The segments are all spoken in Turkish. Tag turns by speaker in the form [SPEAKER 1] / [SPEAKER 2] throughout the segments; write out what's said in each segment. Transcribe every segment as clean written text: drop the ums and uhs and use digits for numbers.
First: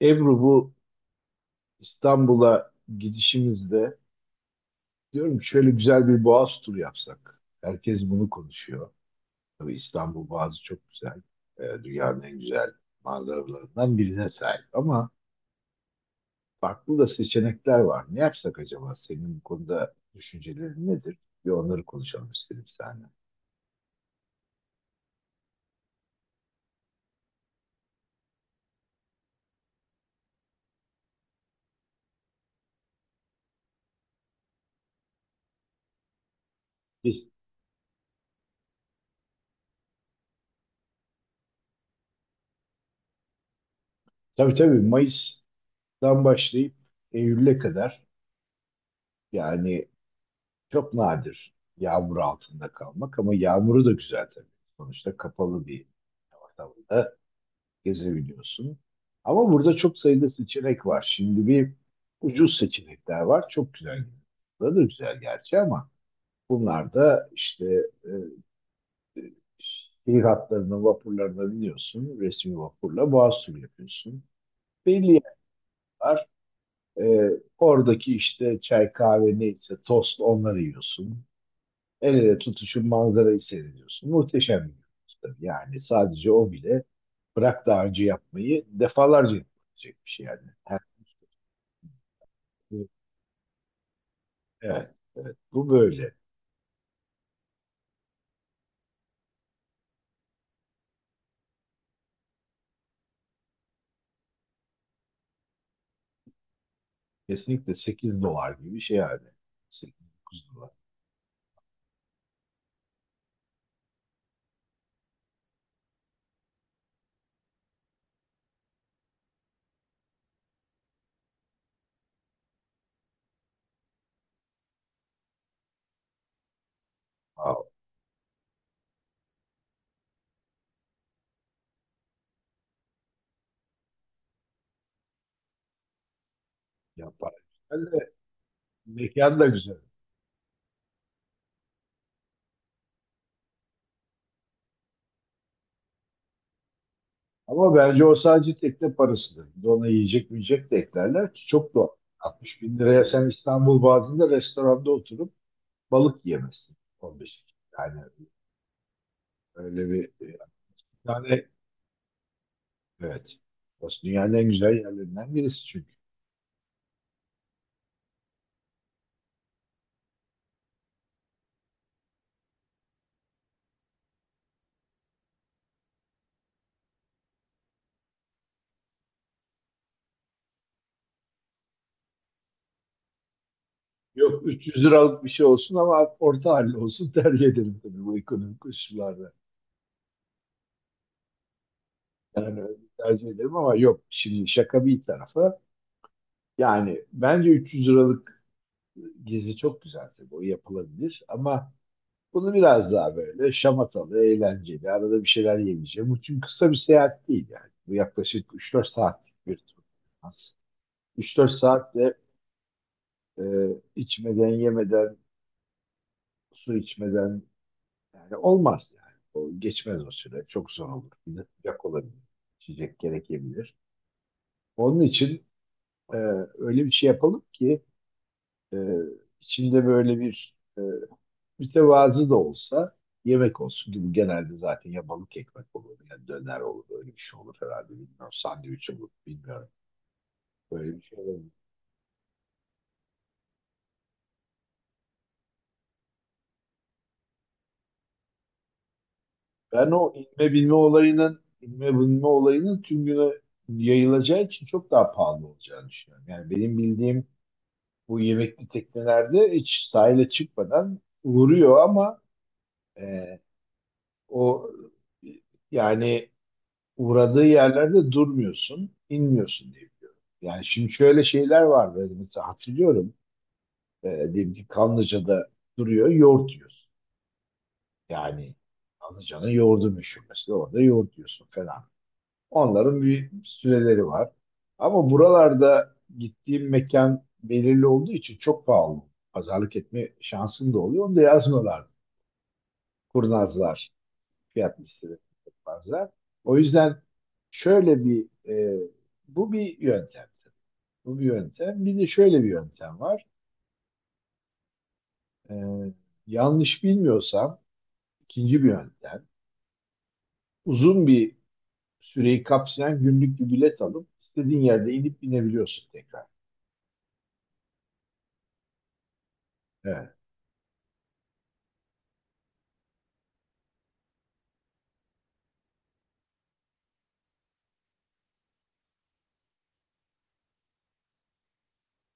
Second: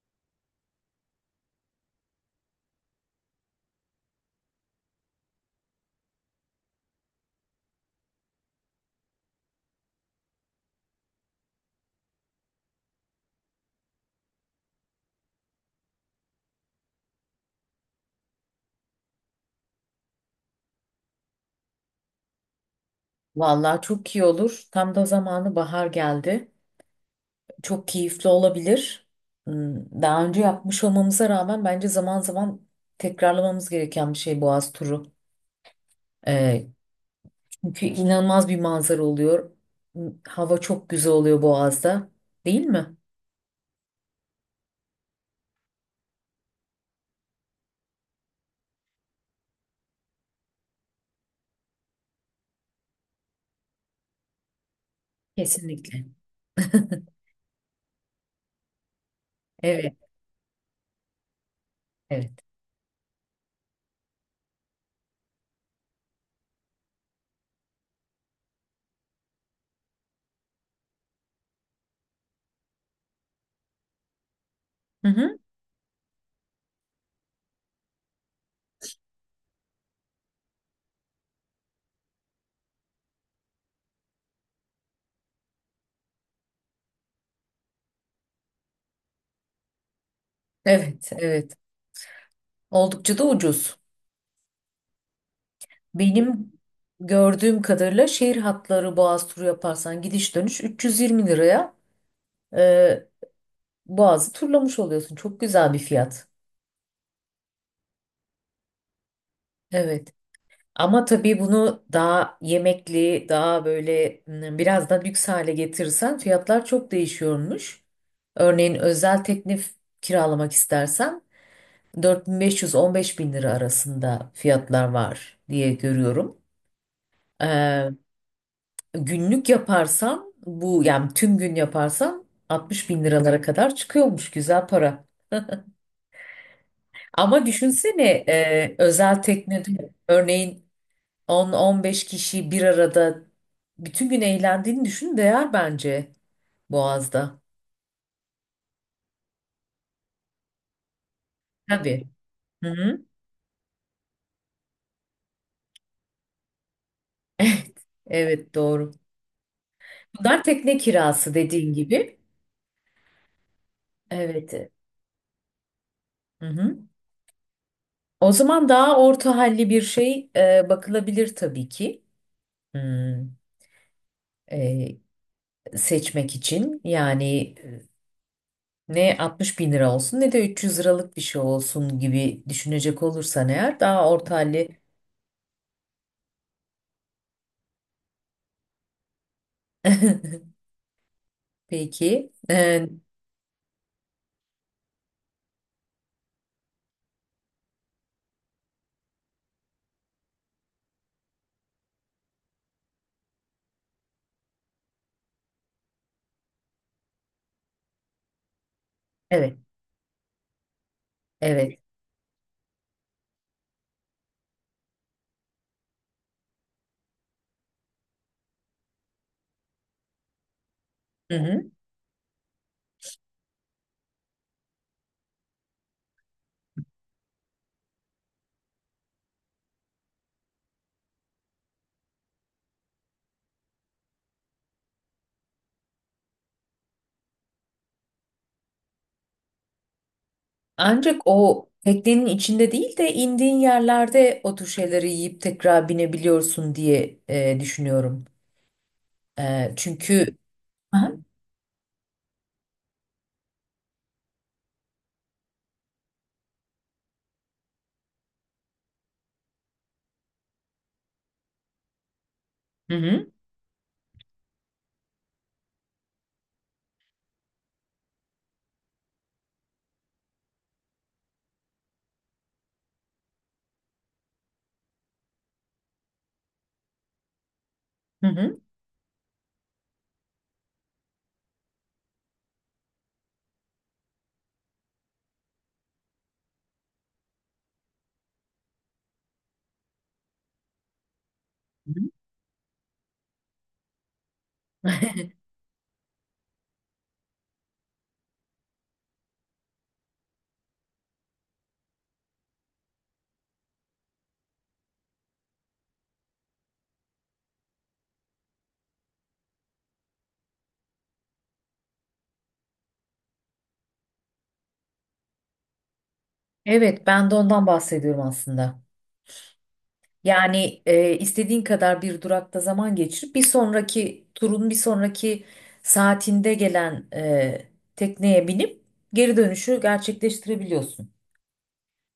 [SPEAKER 1] Ebru bu İstanbul'a gidişimizde diyorum şöyle güzel bir Boğaz turu yapsak. Herkes bunu konuşuyor. Tabii İstanbul Boğazı çok güzel. Dünyanın en güzel manzaralarından birine sahip. Ama farklı da seçenekler var. Ne yapsak acaba? Senin bu konuda düşüncelerin nedir? Bir onları konuşalım istedim seninle.
[SPEAKER 2] Vallahi çok iyi olur. Tam da zamanı bahar geldi. Çok keyifli olabilir. Daha önce yapmış olmamıza rağmen bence zaman zaman tekrarlamamız gereken bir şey Boğaz turu. Ee,
[SPEAKER 1] Biz,
[SPEAKER 2] çünkü inanılmaz bir manzara oluyor. Hava çok güzel oluyor Boğaz'da, değil mi?
[SPEAKER 1] tabii tabii, Mayıs'tan başlayıp Eylül'e kadar, yani çok nadir yağmur altında kalmak, ama yağmuru da güzel tabii. Sonuçta kapalı bir
[SPEAKER 2] Kesinlikle.
[SPEAKER 1] ortamda gezebiliyorsun. Ama burada
[SPEAKER 2] Evet,
[SPEAKER 1] çok sayıda seçenek var. Şimdi bir
[SPEAKER 2] evet.
[SPEAKER 1] ucuz seçenekler var. Çok güzel. Bunlar da güzel gerçi, ama bunlar da işte e, şehir hatlarına, vapurlarına biniyorsun. Resmi vapurla boğaz turu yapıyorsun. Belli
[SPEAKER 2] Hı
[SPEAKER 1] yerler
[SPEAKER 2] hı.
[SPEAKER 1] var. E, Oradaki işte çay kahve neyse tost, onları yiyorsun. El ele tutuşun manzarayı seyrediyorsun. Muhteşem bir görüntü. Yani sadece o bile, bırak daha önce yapmayı, defalarca yapılabilecek bir şey yani.
[SPEAKER 2] Evet, evet.
[SPEAKER 1] Şey-
[SPEAKER 2] Oldukça da ucuz.
[SPEAKER 1] evet, evet. Bu böyle.
[SPEAKER 2] Benim gördüğüm kadarıyla şehir hatları Boğaz turu yaparsan gidiş dönüş 320 liraya Ee, Boğaz'ı turlamış oluyorsun. Çok güzel bir fiyat.
[SPEAKER 1] Kesinlikle 8 dolar gibi bir şey yani.
[SPEAKER 2] Evet.
[SPEAKER 1] 8-9 dolar.
[SPEAKER 2] Ama tabii bunu daha yemekli, daha böyle biraz da lüks hale getirirsen fiyatlar çok değişiyormuş. Örneğin özel teknif kiralamak istersen 4500 bin beş yüz 15.000 lira arasında fiyatlar var diye görüyorum.
[SPEAKER 1] Wow.
[SPEAKER 2] Ee, günlük yaparsan bu yani tüm gün yaparsan 60 bin liralara kadar çıkıyormuş güzel para.
[SPEAKER 1] Yapar.
[SPEAKER 2] Ama
[SPEAKER 1] Yani
[SPEAKER 2] düşünsene özel
[SPEAKER 1] mekan da
[SPEAKER 2] teknede
[SPEAKER 1] güzel.
[SPEAKER 2] örneğin 10-15 kişi bir arada bütün gün eğlendiğini düşün, değer bence Boğaz'da.
[SPEAKER 1] Ama bence o sadece tekne parasıdır. Bir de ona yiyecek, de eklerler ki çok doğal.
[SPEAKER 2] Tabii.
[SPEAKER 1] altmış
[SPEAKER 2] Hı
[SPEAKER 1] bin liraya
[SPEAKER 2] hı.
[SPEAKER 1] sen İstanbul bazında restoranda oturup balık yiyemezsin. 10.000.
[SPEAKER 2] Evet,
[SPEAKER 1] Yani
[SPEAKER 2] evet, doğru.
[SPEAKER 1] öyle bir,
[SPEAKER 2] Bunlar tekne kirası
[SPEAKER 1] yani,
[SPEAKER 2] dediğin gibi.
[SPEAKER 1] evet. Burası dünyanın en
[SPEAKER 2] Evet.
[SPEAKER 1] güzel yerlerinden birisi çünkü.
[SPEAKER 2] Hı hı. O zaman daha orta halli bir şey bakılabilir tabii ki. Hmm, e, seçmek için yani ne 60 bin lira olsun ne de 300 liralık bir şey olsun gibi düşünecek olursan eğer, daha orta
[SPEAKER 1] Yok,
[SPEAKER 2] halli.
[SPEAKER 1] 300, evet, liralık bir şey olsun ama orta halli olsun tercih ederim tabii bu ekonomik koşullarda.
[SPEAKER 2] Peki.
[SPEAKER 1] Yani öyle
[SPEAKER 2] E,
[SPEAKER 1] tercih ederim ama yok, şimdi şaka bir tarafa. Yani bence 300 liralık gezi çok güzel, tabii o yapılabilir, ama bunu biraz daha böyle şamatalı, eğlenceli, arada bir şeyler yemeyeceğim. Bu çünkü kısa bir seyahat değil yani. Bu yaklaşık 3-4 saatlik bir
[SPEAKER 2] evet.
[SPEAKER 1] tur. Az. üç dört
[SPEAKER 2] Evet.
[SPEAKER 1] saatte e, içmeden, yemeden, su içmeden, yani olmaz yani. O geçmez o süre. Çok zor olur. Bir
[SPEAKER 2] Hı
[SPEAKER 1] de
[SPEAKER 2] hı.
[SPEAKER 1] sıcak olabilir. İçecek gerekebilir. Onun için e, öyle bir şey yapalım ki e, içinde böyle bir mütevazı da olsa yemek olsun gibi. Genelde zaten ya balık ekmek olur ya döner olur. Öyle bir şey olur herhalde. Bilmiyorum. Sandviç olur. Bilmiyorum. Böyle bir şey
[SPEAKER 2] Ancak
[SPEAKER 1] olabilir.
[SPEAKER 2] o teknenin içinde değil de indiğin yerlerde o tür şeyleri yiyip tekrar binebiliyorsun diye düşünüyorum. E,
[SPEAKER 1] Ben o
[SPEAKER 2] çünkü Aha.
[SPEAKER 1] inme bilme olayının tüm güne yayılacağı için çok daha pahalı olacağını düşünüyorum. Yani benim bildiğim, bu yemekli teknelerde hiç sahile çıkmadan vuruyor, ama
[SPEAKER 2] Hı hı.
[SPEAKER 1] e, o yani uğradığı yerlerde durmuyorsun, inmiyorsun diye biliyorum. Yani şimdi şöyle şeyler var böyle mesela hatırlıyorum. Diyelim ki Kanlıca'da duruyor, yoğurt yiyorsun.
[SPEAKER 2] Hı
[SPEAKER 1] Yani
[SPEAKER 2] hı.
[SPEAKER 1] Kanlıca'nın yoğurdu meşhur mesela, orada yoğurt yiyorsun falan. Onların bir süreleri var. Ama buralarda gittiğim mekan belirli olduğu için çok pahalı. Pazarlık etme şansın da oluyor. Onu da yazmıyorlar.
[SPEAKER 2] Hı hı.
[SPEAKER 1] Kurnazlar. Fiyat listeleri yapmazlar. O yüzden şöyle bir bu bir yöntem. Bu bir yöntem. Bir de şöyle bir yöntem var. E, Yanlış bilmiyorsam ikinci bir yöntem. Uzun bir süreyi kapsayan günlük bir bilet alıp istediğin yerde inip binebiliyorsun tekrar.
[SPEAKER 2] Evet, ben de ondan bahsediyorum aslında.
[SPEAKER 1] Evet.
[SPEAKER 2] Yani istediğin kadar bir durakta zaman geçirip bir sonraki turun bir sonraki saatinde gelen tekneye binip geri dönüşü gerçekleştirebiliyorsun.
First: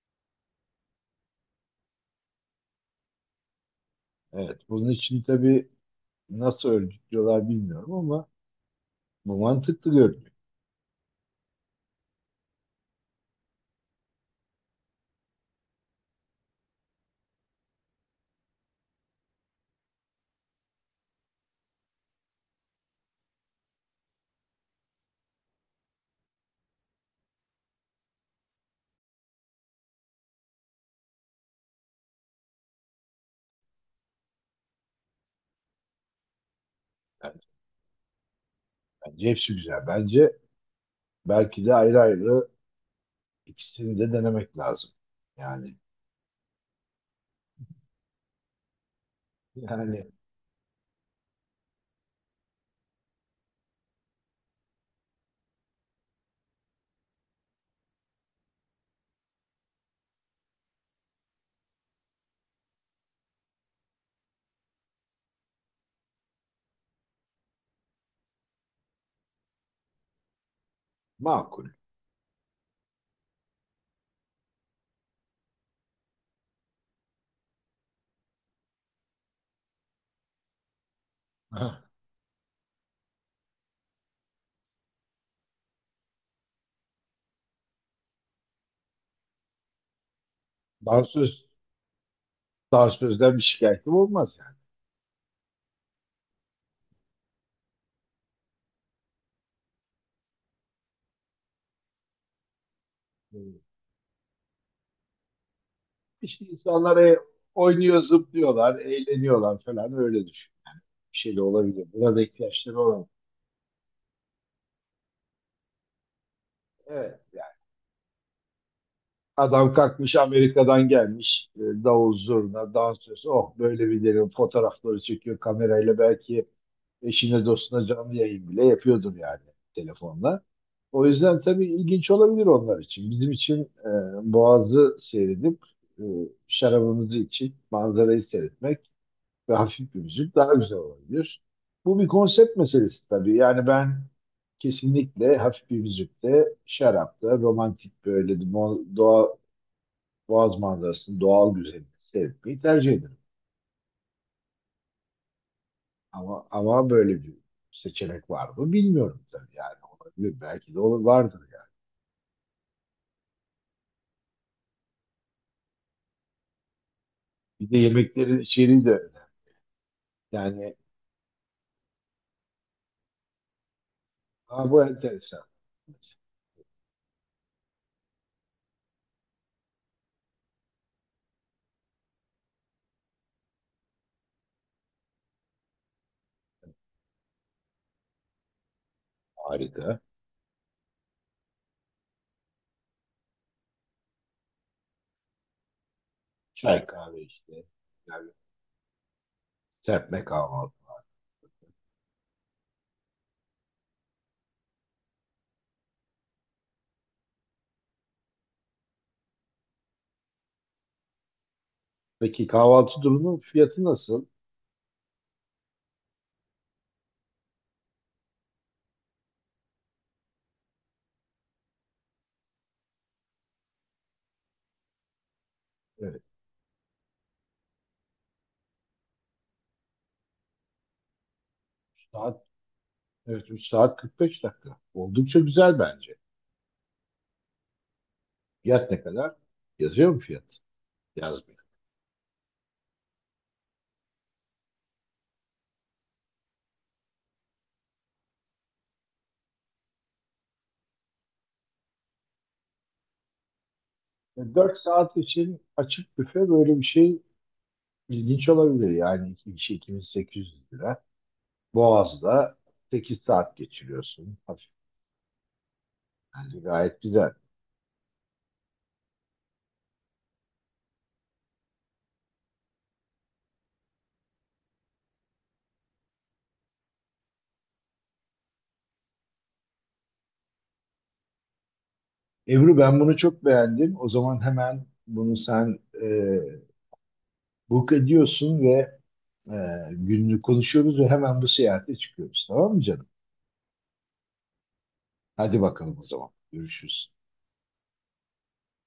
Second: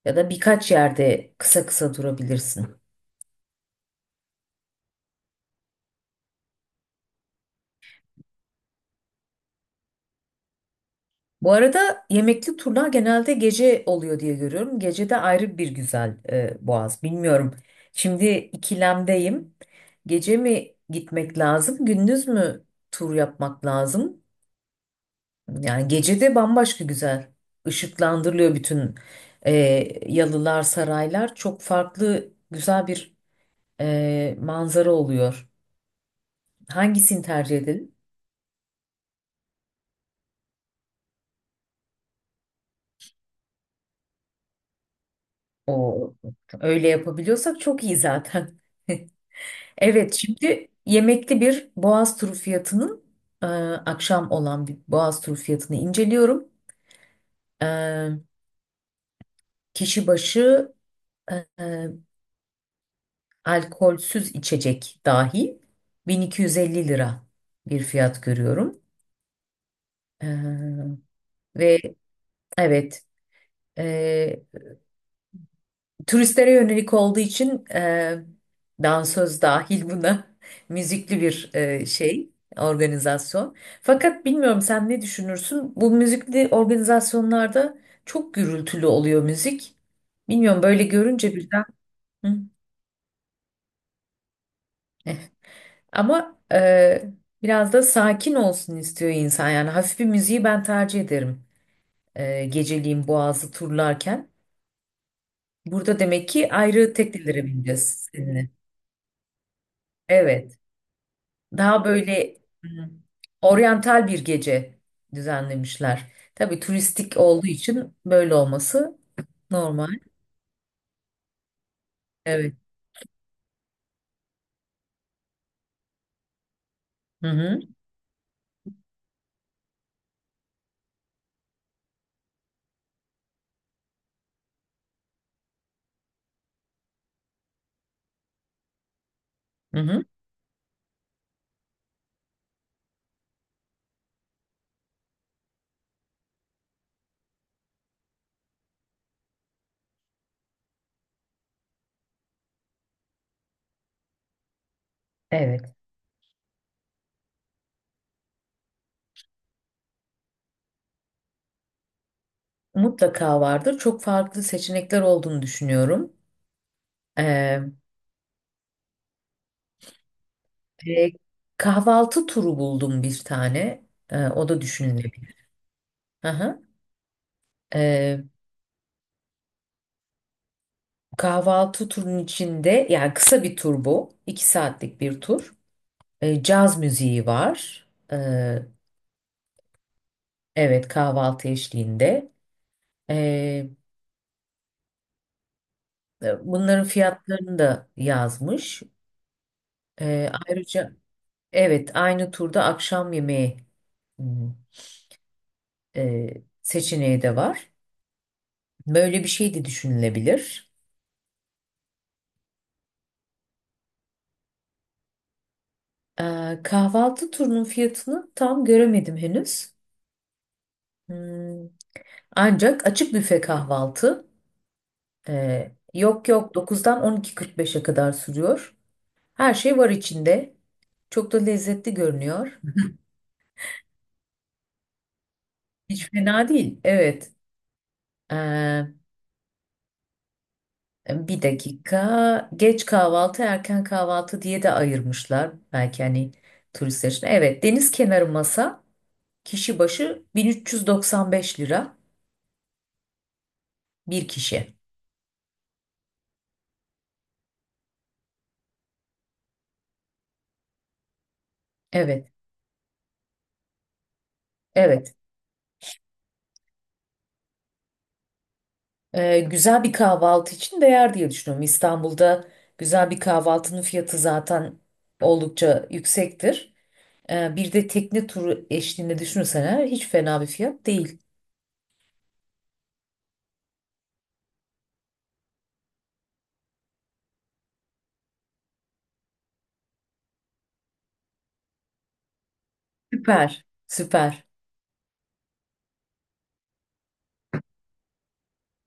[SPEAKER 2] Ya da birkaç yerde kısa kısa durabilirsin.
[SPEAKER 1] Evet, bunun için tabii nasıl örgütlüyorlar bilmiyorum ama bu mantıklı görünüyor.
[SPEAKER 2] Bu arada yemekli turlar genelde gece oluyor diye görüyorum. Gece de ayrı bir güzel Boğaz. Bilmiyorum. Şimdi ikilemdeyim. Gece mi gitmek lazım, gündüz mü tur yapmak lazım? Yani gece de bambaşka güzel. Işıklandırılıyor bütün e, yalılar, saraylar. Çok farklı güzel bir manzara oluyor. Hangisini
[SPEAKER 1] Yani
[SPEAKER 2] tercih edelim?
[SPEAKER 1] bence hepsi güzel. Bence belki de ayrı ayrı ikisini de denemek lazım. Yani
[SPEAKER 2] O öyle yapabiliyorsak çok iyi zaten.
[SPEAKER 1] yani
[SPEAKER 2] Evet, şimdi yemekli bir Boğaz turu fiyatının akşam olan bir Boğaz turu fiyatını inceliyorum. E, kişi başı e, e, alkolsüz içecek dahi 1250 lira bir fiyat görüyorum. E,
[SPEAKER 1] makul.
[SPEAKER 2] ve evet, turistlere yönelik olduğu için dansöz dahil buna müzikli bir
[SPEAKER 1] Ha.
[SPEAKER 2] şey, organizasyon. Fakat bilmiyorum, sen ne düşünürsün? Bu müzikli organizasyonlarda çok gürültülü oluyor müzik. Bilmiyorum, böyle görünce
[SPEAKER 1] Dansöz,
[SPEAKER 2] birden. Hı.
[SPEAKER 1] Dansözden bir şikayetim olmaz yani.
[SPEAKER 2] Ama biraz da sakin olsun istiyor insan. Yani hafif bir müziği ben tercih ederim. Geceliğin Boğazı
[SPEAKER 1] Evet.
[SPEAKER 2] turlarken. Burada demek
[SPEAKER 1] İşte
[SPEAKER 2] ki ayrı
[SPEAKER 1] insanlar
[SPEAKER 2] teknelere
[SPEAKER 1] oynuyor,
[SPEAKER 2] bineceğiz seninle.
[SPEAKER 1] zıplıyorlar, eğleniyorlar falan, öyle düşün.
[SPEAKER 2] Evet.
[SPEAKER 1] Bir şey de
[SPEAKER 2] Daha
[SPEAKER 1] olabilir. Buna da
[SPEAKER 2] böyle
[SPEAKER 1] ihtiyaçları
[SPEAKER 2] hmm,
[SPEAKER 1] olan.
[SPEAKER 2] oryantal bir gece düzenlemişler. Tabii turistik
[SPEAKER 1] Evet.
[SPEAKER 2] olduğu için böyle olması
[SPEAKER 1] Adam
[SPEAKER 2] normal.
[SPEAKER 1] kalkmış Amerika'dan gelmiş. Davul
[SPEAKER 2] Evet.
[SPEAKER 1] zurna, dansöz. Oh, böyle videonun fotoğrafları çekiyor kamerayla. Belki
[SPEAKER 2] Hı
[SPEAKER 1] eşine
[SPEAKER 2] hı.
[SPEAKER 1] dostuna canlı yayın bile yapıyordur yani telefonla. O yüzden tabii ilginç olabilir onlar için. Bizim için Boğaz'ı seyredip e, şarabımızı içip manzarayı seyretmek ve
[SPEAKER 2] Hı
[SPEAKER 1] hafif bir
[SPEAKER 2] hı.
[SPEAKER 1] müzik daha güzel olabilir. Bu bir konsept meselesi tabii. Yani ben kesinlikle hafif bir müzikte, şarapta, romantik, böyle doğa Boğaz manzarasının doğal güzelliğini seyretmeyi tercih ederim.
[SPEAKER 2] Evet.
[SPEAKER 1] Ama böyle bir seçenek var mı bilmiyorum tabii, yani olabilir, belki de olur, vardır yani.
[SPEAKER 2] Mutlaka vardır. Çok farklı seçenekler olduğunu düşünüyorum.
[SPEAKER 1] Bir
[SPEAKER 2] Ee,
[SPEAKER 1] de yemeklerin içeriği de önemli. Yani
[SPEAKER 2] e, kahvaltı turu buldum bir tane. O da
[SPEAKER 1] ha, bu enteresan.
[SPEAKER 2] düşünülebilir. Hı hı. Ee, kahvaltı turunun içinde, yani kısa bir tur bu. 2 saatlik bir tur. Caz müziği var. Ee,
[SPEAKER 1] Harika.
[SPEAKER 2] Evet, kahvaltı eşliğinde. Ee, bunların
[SPEAKER 1] Çay kahve
[SPEAKER 2] fiyatlarını
[SPEAKER 1] işte.
[SPEAKER 2] da
[SPEAKER 1] Yani
[SPEAKER 2] yazmış.
[SPEAKER 1] serpme
[SPEAKER 2] Ee,
[SPEAKER 1] kahvaltı.
[SPEAKER 2] ayrıca evet, aynı turda akşam yemeği hmm, seçeneği de var. Böyle bir şey de düşünülebilir.
[SPEAKER 1] Peki kahvaltı durumu fiyatı nasıl?
[SPEAKER 2] Kahvaltı turunun fiyatını tam göremedim henüz. Hmm, ancak açık büfe kahvaltı
[SPEAKER 1] Evet.
[SPEAKER 2] yok, yok, 9'dan 12.45'e kadar sürüyor. Her şey var içinde. Çok da lezzetli
[SPEAKER 1] üç Saat,
[SPEAKER 2] görünüyor.
[SPEAKER 1] evet, 3 saat 45 dakika. Oldukça güzel
[SPEAKER 2] Hiç
[SPEAKER 1] bence.
[SPEAKER 2] fena değil. Evet.
[SPEAKER 1] Fiyat
[SPEAKER 2] Ee,
[SPEAKER 1] ne kadar? Yazıyor mu fiyat?
[SPEAKER 2] bir
[SPEAKER 1] Yazmıyor.
[SPEAKER 2] dakika. Geç kahvaltı, erken kahvaltı diye de ayırmışlar. Belki hani turistler için. Evet, deniz kenarı masa kişi başı 1395 lira bir kişi.
[SPEAKER 1] Dört saat için açık büfe böyle bir şey. İlginç olabilir yani, iki kişi 2800 lira.
[SPEAKER 2] Evet.
[SPEAKER 1] Boğaz'da 8 saat geçiriyorsun. Hafif
[SPEAKER 2] Evet.
[SPEAKER 1] yani gayet güzel.
[SPEAKER 2] Güzel bir kahvaltı için değer diye düşünüyorum. İstanbul'da güzel bir kahvaltının fiyatı zaten oldukça yüksektir. Bir de tekne turu eşliğinde düşünürsen eğer, hiç fena bir fiyat değil.
[SPEAKER 1] Ebru ben bunu çok beğendim. O zaman hemen bunu sen book ediyorsun ve e, gününü konuşuyoruz ve hemen bu seyahate çıkıyoruz. Tamam mı canım?
[SPEAKER 2] Süper, süper.
[SPEAKER 1] Hadi bakalım o zaman. Görüşürüz.